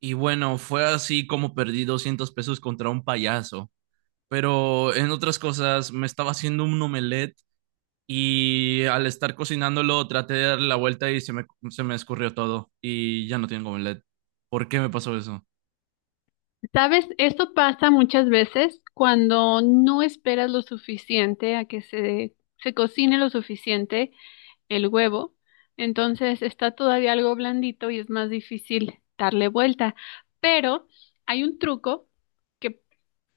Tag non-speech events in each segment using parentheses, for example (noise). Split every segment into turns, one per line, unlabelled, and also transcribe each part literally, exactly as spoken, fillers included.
Y bueno, fue así como perdí doscientos pesos contra un payaso. Pero en otras cosas, me estaba haciendo un omelette y al estar cocinándolo traté de dar la vuelta y se me, se me escurrió todo y ya no tengo omelette. ¿Por qué me pasó eso?
Sabes, esto pasa muchas veces cuando no esperas lo suficiente a que se, se cocine lo suficiente el huevo. Entonces está todavía algo blandito y es más difícil darle vuelta. Pero hay un truco que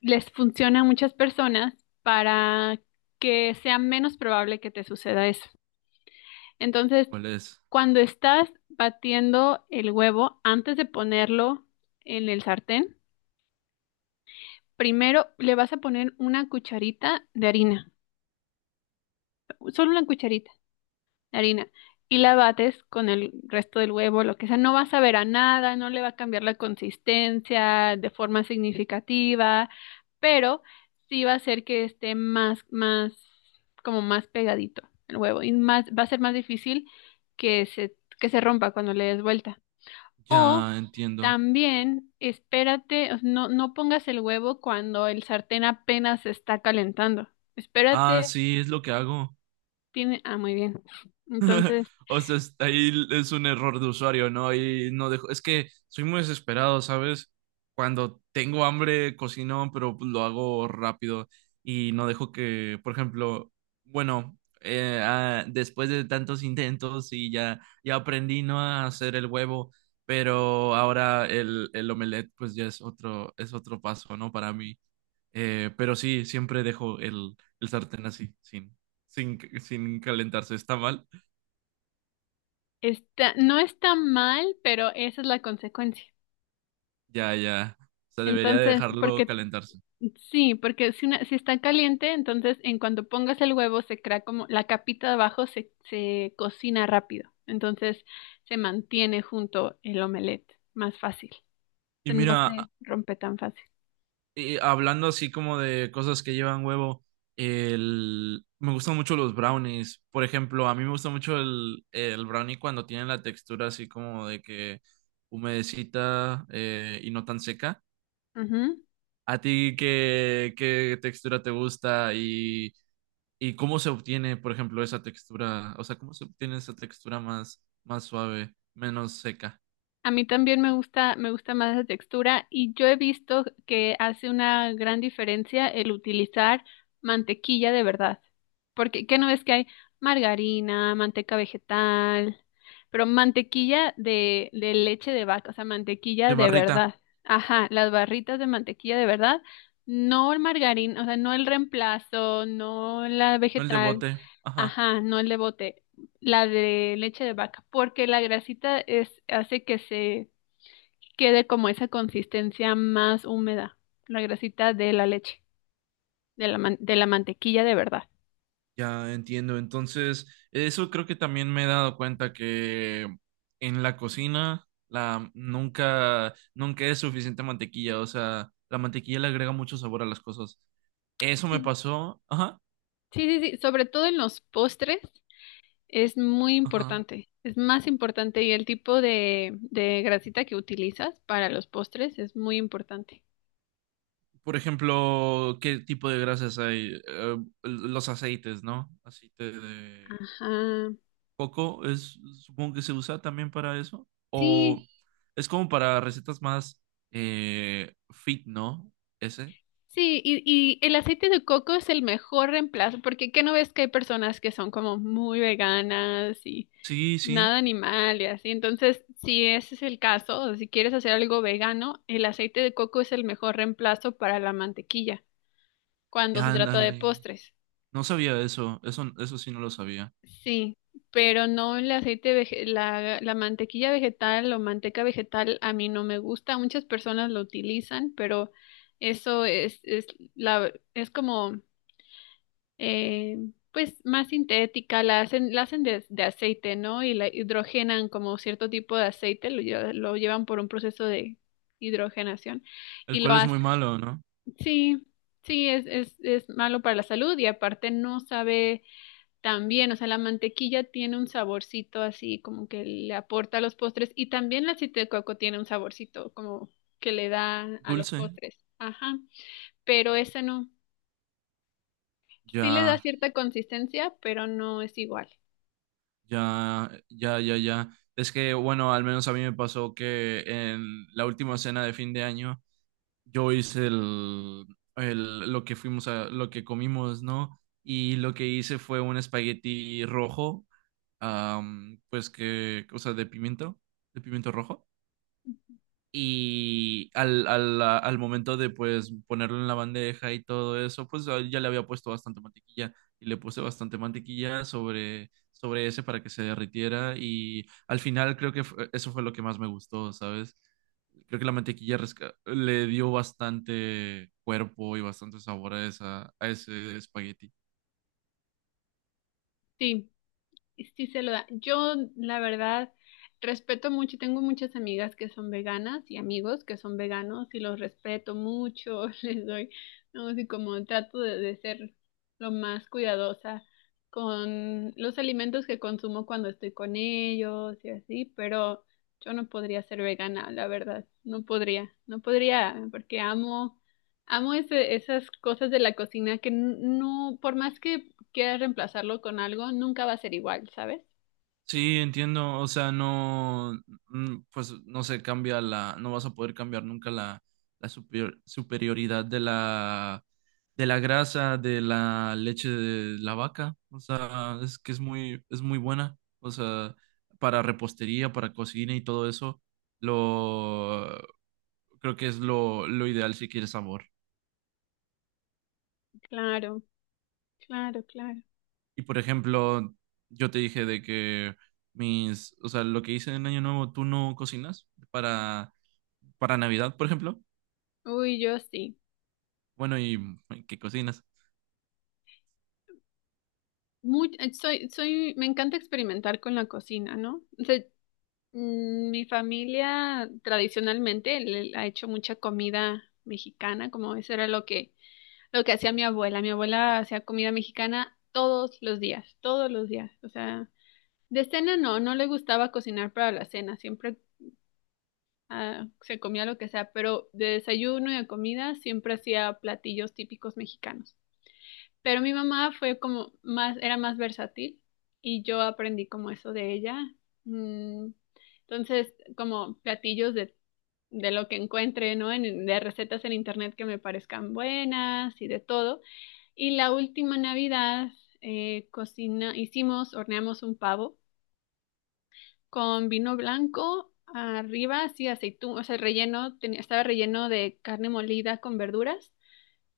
les funciona a muchas personas para que sea menos probable que te suceda eso. Entonces,
¿Cuál es?
cuando estás batiendo el huevo antes de ponerlo en el sartén, primero le vas a poner una cucharita de harina, solo una cucharita de harina, y la bates con el resto del huevo, lo que sea. No va a saber a nada, no le va a cambiar la consistencia de forma significativa, pero sí va a hacer que esté más, más, como más pegadito el huevo y más, va a ser más difícil que se, que se rompa cuando le des vuelta. O
Ya entiendo.
también espérate, o sea, no, no pongas el huevo cuando el sartén apenas se está calentando.
Ah,
Espérate,
sí, es lo que hago.
tiene... Ah, muy bien.
(laughs)
Entonces,
O sea, es- ahí es un error de usuario, ¿no? Y no dejo. Es que soy muy desesperado, ¿sabes? Cuando tengo hambre, cocino, pero pues, lo hago rápido y no dejo que, por ejemplo, bueno, eh, ah, después de tantos intentos y ya, ya aprendí, ¿no? A hacer el huevo, pero ahora el, el omelette, pues ya es otro, es otro paso, ¿no? Para mí. Eh, pero sí, siempre dejo el, el sartén así, sin, sin, sin calentarse. ¿Está mal?
está, no está mal, pero esa es la consecuencia.
Ya, ya. O sea, debería de
Entonces,
dejarlo
porque
calentarse.
sí, porque si, una- si está caliente, entonces en cuanto pongas el huevo se crea como la capita de abajo se, se cocina rápido. Entonces, se mantiene junto el omelette más fácil. O
Y
sea, no
mira, a-
se rompe tan fácil.
y hablando así como de cosas que llevan huevo, el... me gustan mucho los brownies. Por ejemplo, a mí me gusta mucho el, el brownie cuando tienen la textura así como de que humedecita eh, y no tan seca. ¿A ti qué, qué textura te gusta y, y cómo se obtiene, por ejemplo, esa textura? O sea, ¿cómo se obtiene esa textura más, más suave, menos seca?
A mí también me gusta, me gusta más la textura y yo he visto que hace una gran diferencia el utilizar mantequilla de verdad. Porque, ¿qué no ves que hay margarina, manteca vegetal, pero mantequilla de, de leche de vaca, o sea,
De
mantequilla de
barrita,
verdad. Ajá, las barritas de mantequilla de verdad, no el margarina, o sea, no el reemplazo, no la
no el de
vegetal.
bote. Ajá.
Ajá, no el de bote, la de leche de vaca, porque la grasita es, hace que se quede como esa consistencia más húmeda, la grasita de la leche, de la, man- de la mantequilla de verdad.
Ya entiendo. Entonces, eso creo que también me he dado cuenta que en la cocina la nunca nunca es suficiente mantequilla, o sea, la mantequilla le agrega mucho sabor a las cosas. Eso me
Sí,
pasó, ajá,
sí, sí, sí, sobre todo en los postres es muy
ajá.
importante, es más importante y el tipo de, de grasita que utilizas para los postres es muy importante.
Por ejemplo, ¿qué tipo de grasas hay? Eh, los aceites, ¿no? Aceite de
Ajá,
coco es supongo que se usa también para eso o
sí,
es como para recetas más eh, fit, ¿no? Ese.
sí, y, y el aceite de coco es el mejor reemplazo, porque ¿qué no ves que hay personas que son como muy veganas y
Sí, sí.
nada animal y así? Entonces, si ese es el caso, o si quieres hacer algo vegano, el aceite de coco es el mejor reemplazo para la mantequilla cuando se trata de
Ándale.
postres.
No sabía eso. Eso, eso sí no lo sabía.
Sí, pero no el aceite, vege- la, la mantequilla vegetal o manteca vegetal a mí no me gusta. Muchas personas lo utilizan, pero eso es, es, la, es como eh, pues más sintética, la hacen, la hacen de, de aceite, ¿no? Y la hidrogenan como cierto tipo de aceite, lo, lle- lo llevan por un proceso de hidrogenación
¿El
y lo
cual es
hacen.
muy malo, no?
Sí, sí, es, es, es malo para la salud y aparte no sabe tan bien, o sea, la mantequilla tiene un saborcito así como que le aporta a los postres y también el aceite de coco tiene un saborcito como que le da a los
Dulce.
postres. Ajá, pero
Sí.
esa no. Sí le da
Ya,
cierta consistencia, pero no es igual.
ya, ya, ya, ya. Es que, bueno, al menos a mí me pasó que en la última cena de fin de año yo hice el, el, lo que fuimos a, lo que comimos, ¿no? Y lo que hice fue un espagueti rojo, am, pues que, o sea, de pimiento, de pimiento rojo. Y al, al, al momento de pues ponerlo en la bandeja y todo eso, pues ah, ya le había puesto bastante mantequilla y le puse bastante mantequilla sobre, sobre ese para que se derritiera y al final creo que fue- eso fue lo que más me gustó, ¿sabes? Creo que la mantequilla resca- le dio bastante cuerpo y bastante sabor a esa, a ese espagueti.
Sí, sí se lo da. Yo, la verdad, respeto mucho, tengo muchas amigas que son veganas y amigos que son veganos y los respeto mucho, (laughs) les doy, no sé, como trato de, de ser lo más cuidadosa con los alimentos que consumo cuando estoy con ellos y así, pero yo no podría ser vegana, la verdad, no podría, no podría, porque amo, amo ese- esas cosas de la cocina que n- no, por más que quieras reemplazarlo con algo, nunca va a ser igual, ¿sabes?
Sí, entiendo, o sea, no, mm, pues no se cambia la, no vas a poder cambiar nunca la, la superior- superioridad de la, de la grasa, de la leche de la vaca, o sea, es que es muy, es muy buena, o sea, para repostería, para cocina y todo eso, lo, creo que es lo, lo ideal si quieres sabor.
Claro, claro, claro.
Y por ejemplo, yo te dije de que mis, o sea, lo que hice en Año Nuevo, tú no cocinas para, para Navidad, por ejemplo.
Uy, yo sí.
Bueno, ¿y qué cocinas?
Muy, eh, soy, soy, me encanta experimentar con la cocina, ¿no? O sea, mm, mi familia tradicionalmente le ha hecho mucha comida mexicana, como eso era lo que, lo que hacía mi abuela. Mi abuela hacía comida mexicana todos los días, todos los días. O sea, de cena no, no le gustaba cocinar para la cena, siempre ah, se comía lo que sea, pero de desayuno y de comida siempre hacía platillos típicos mexicanos. Pero mi mamá fue como más, era más versátil y yo aprendí como eso de ella. Mm, Entonces, como platillos de, de lo que encuentre, ¿no? En- de recetas en internet que me parezcan buenas y de todo. Y la última Navidad eh, cocina, hicimos, horneamos un pavo con vino blanco, arriba así aceitún, o sea, relleno, tenía, estaba relleno de carne molida con verduras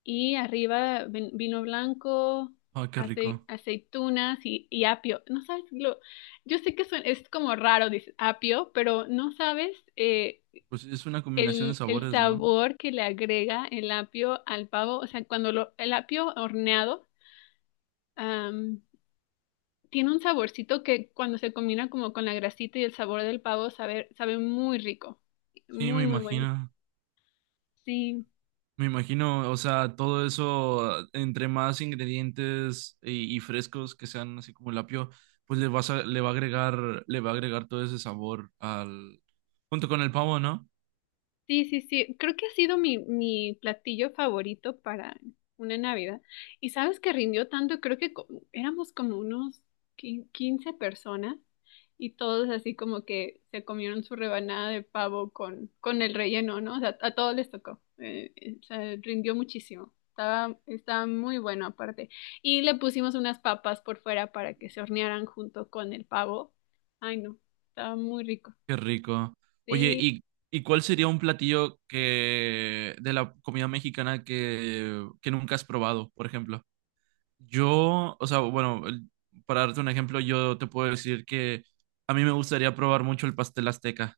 y arriba ven- vino blanco,
Ah, qué
acei-
rico.
aceitunas y, y apio. No sabes, lo, yo sé que suen- es como raro, dices apio, pero no sabes eh,
Pues es una combinación de
el, el
sabores, ¿no?
sabor que le agrega el apio al pavo, o sea, cuando lo, el apio horneado tiene un saborcito que cuando se combina como con la grasita y el sabor del pavo sabe, sabe muy rico,
Sí,
muy,
me
muy bueno.
imagino.
Sí.
Me imagino, o sea, todo eso, entre más ingredientes y, y frescos que sean así como el apio, pues le vas a, le va a agregar, le va a agregar todo ese sabor al, junto con el pavo, ¿no?
Sí, sí, sí. Creo que ha sido mi, mi platillo favorito para una Navidad. Y sabes que rindió tanto, creo que co- éramos como unos qui- quince personas y todos así como que se comieron su rebanada de pavo con, con el relleno, ¿no? O sea, a todos les tocó. Eh, eh, o sea, rindió muchísimo. Estaba, estaba muy bueno aparte. Y le pusimos unas papas por fuera para que se hornearan junto con el pavo. Ay, no, estaba muy rico.
Qué rico. Oye,
Sí.
¿y, ¿y cuál sería un platillo que de la comida mexicana que, que nunca has probado, por ejemplo? Yo, o sea, bueno, el- para darte un ejemplo, yo te puedo decir que a mí me gustaría probar mucho el pastel azteca.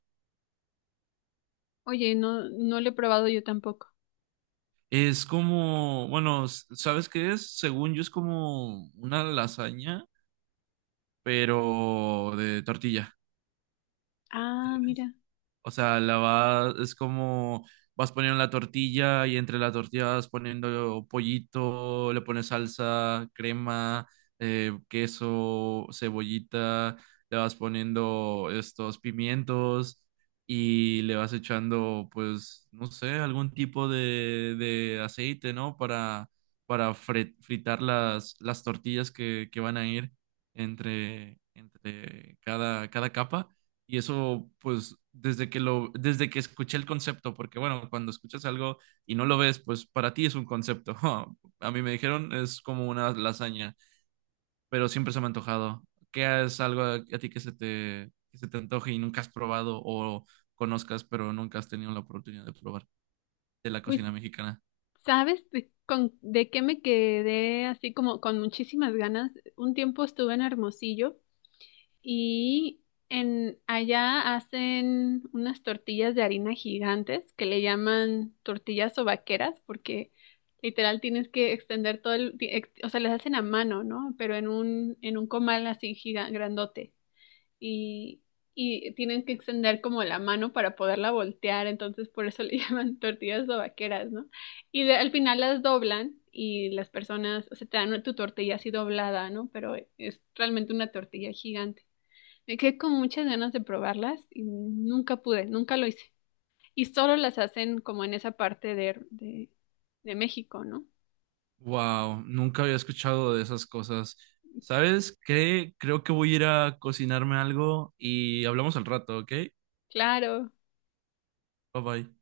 Oye, no, no lo he probado yo tampoco.
Es como, bueno, s- ¿sabes qué es? Según yo es como una lasaña, pero de tortilla.
Ah, mira.
O sea, la vas, es como vas poniendo la tortilla y entre la tortilla vas poniendo pollito, le pones salsa, crema, eh, queso, cebollita, le vas poniendo estos pimientos y le vas echando, pues, no sé, algún tipo de, de aceite, ¿no? Para, para fre- fritar las, las tortillas que, que van a ir entre, entre cada, cada capa. Y eso, pues, desde que lo, desde que escuché el concepto, porque bueno, cuando escuchas algo y no lo ves, pues para ti es un concepto. (laughs) A mí me dijeron es como una lasaña, pero siempre se me ha antojado. ¿Qué es algo a, a ti que se te, que se te antoje y nunca has probado o conozcas, pero nunca has tenido la oportunidad de probar de la cocina
Pues,
mexicana?
¿sabes de, con, de qué me quedé así como con muchísimas ganas? Un tiempo estuve en Hermosillo y en allá hacen unas tortillas de harina gigantes que le llaman tortillas o vaqueras porque literal tienes que extender todo el, ti- ex- o sea, las hacen a mano, ¿no? Pero en un, en un comal así giga- grandote. Y, y tienen que extender como la mano para poderla voltear, entonces por eso le (laughs) llaman tortillas vaqueras, ¿no? Y de- al final las doblan y las personas, o sea, te dan tu tortilla así doblada, ¿no? Pero es realmente una tortilla gigante. Me quedé con muchas ganas de probarlas y nunca pude, nunca lo hice. Y solo las hacen como en esa parte de, de, de México, ¿no?
Wow, nunca había escuchado de esas cosas. ¿Sabes qué? Creo que voy a ir a cocinarme algo y hablamos al rato, ¿ok?
Claro.
Bye bye.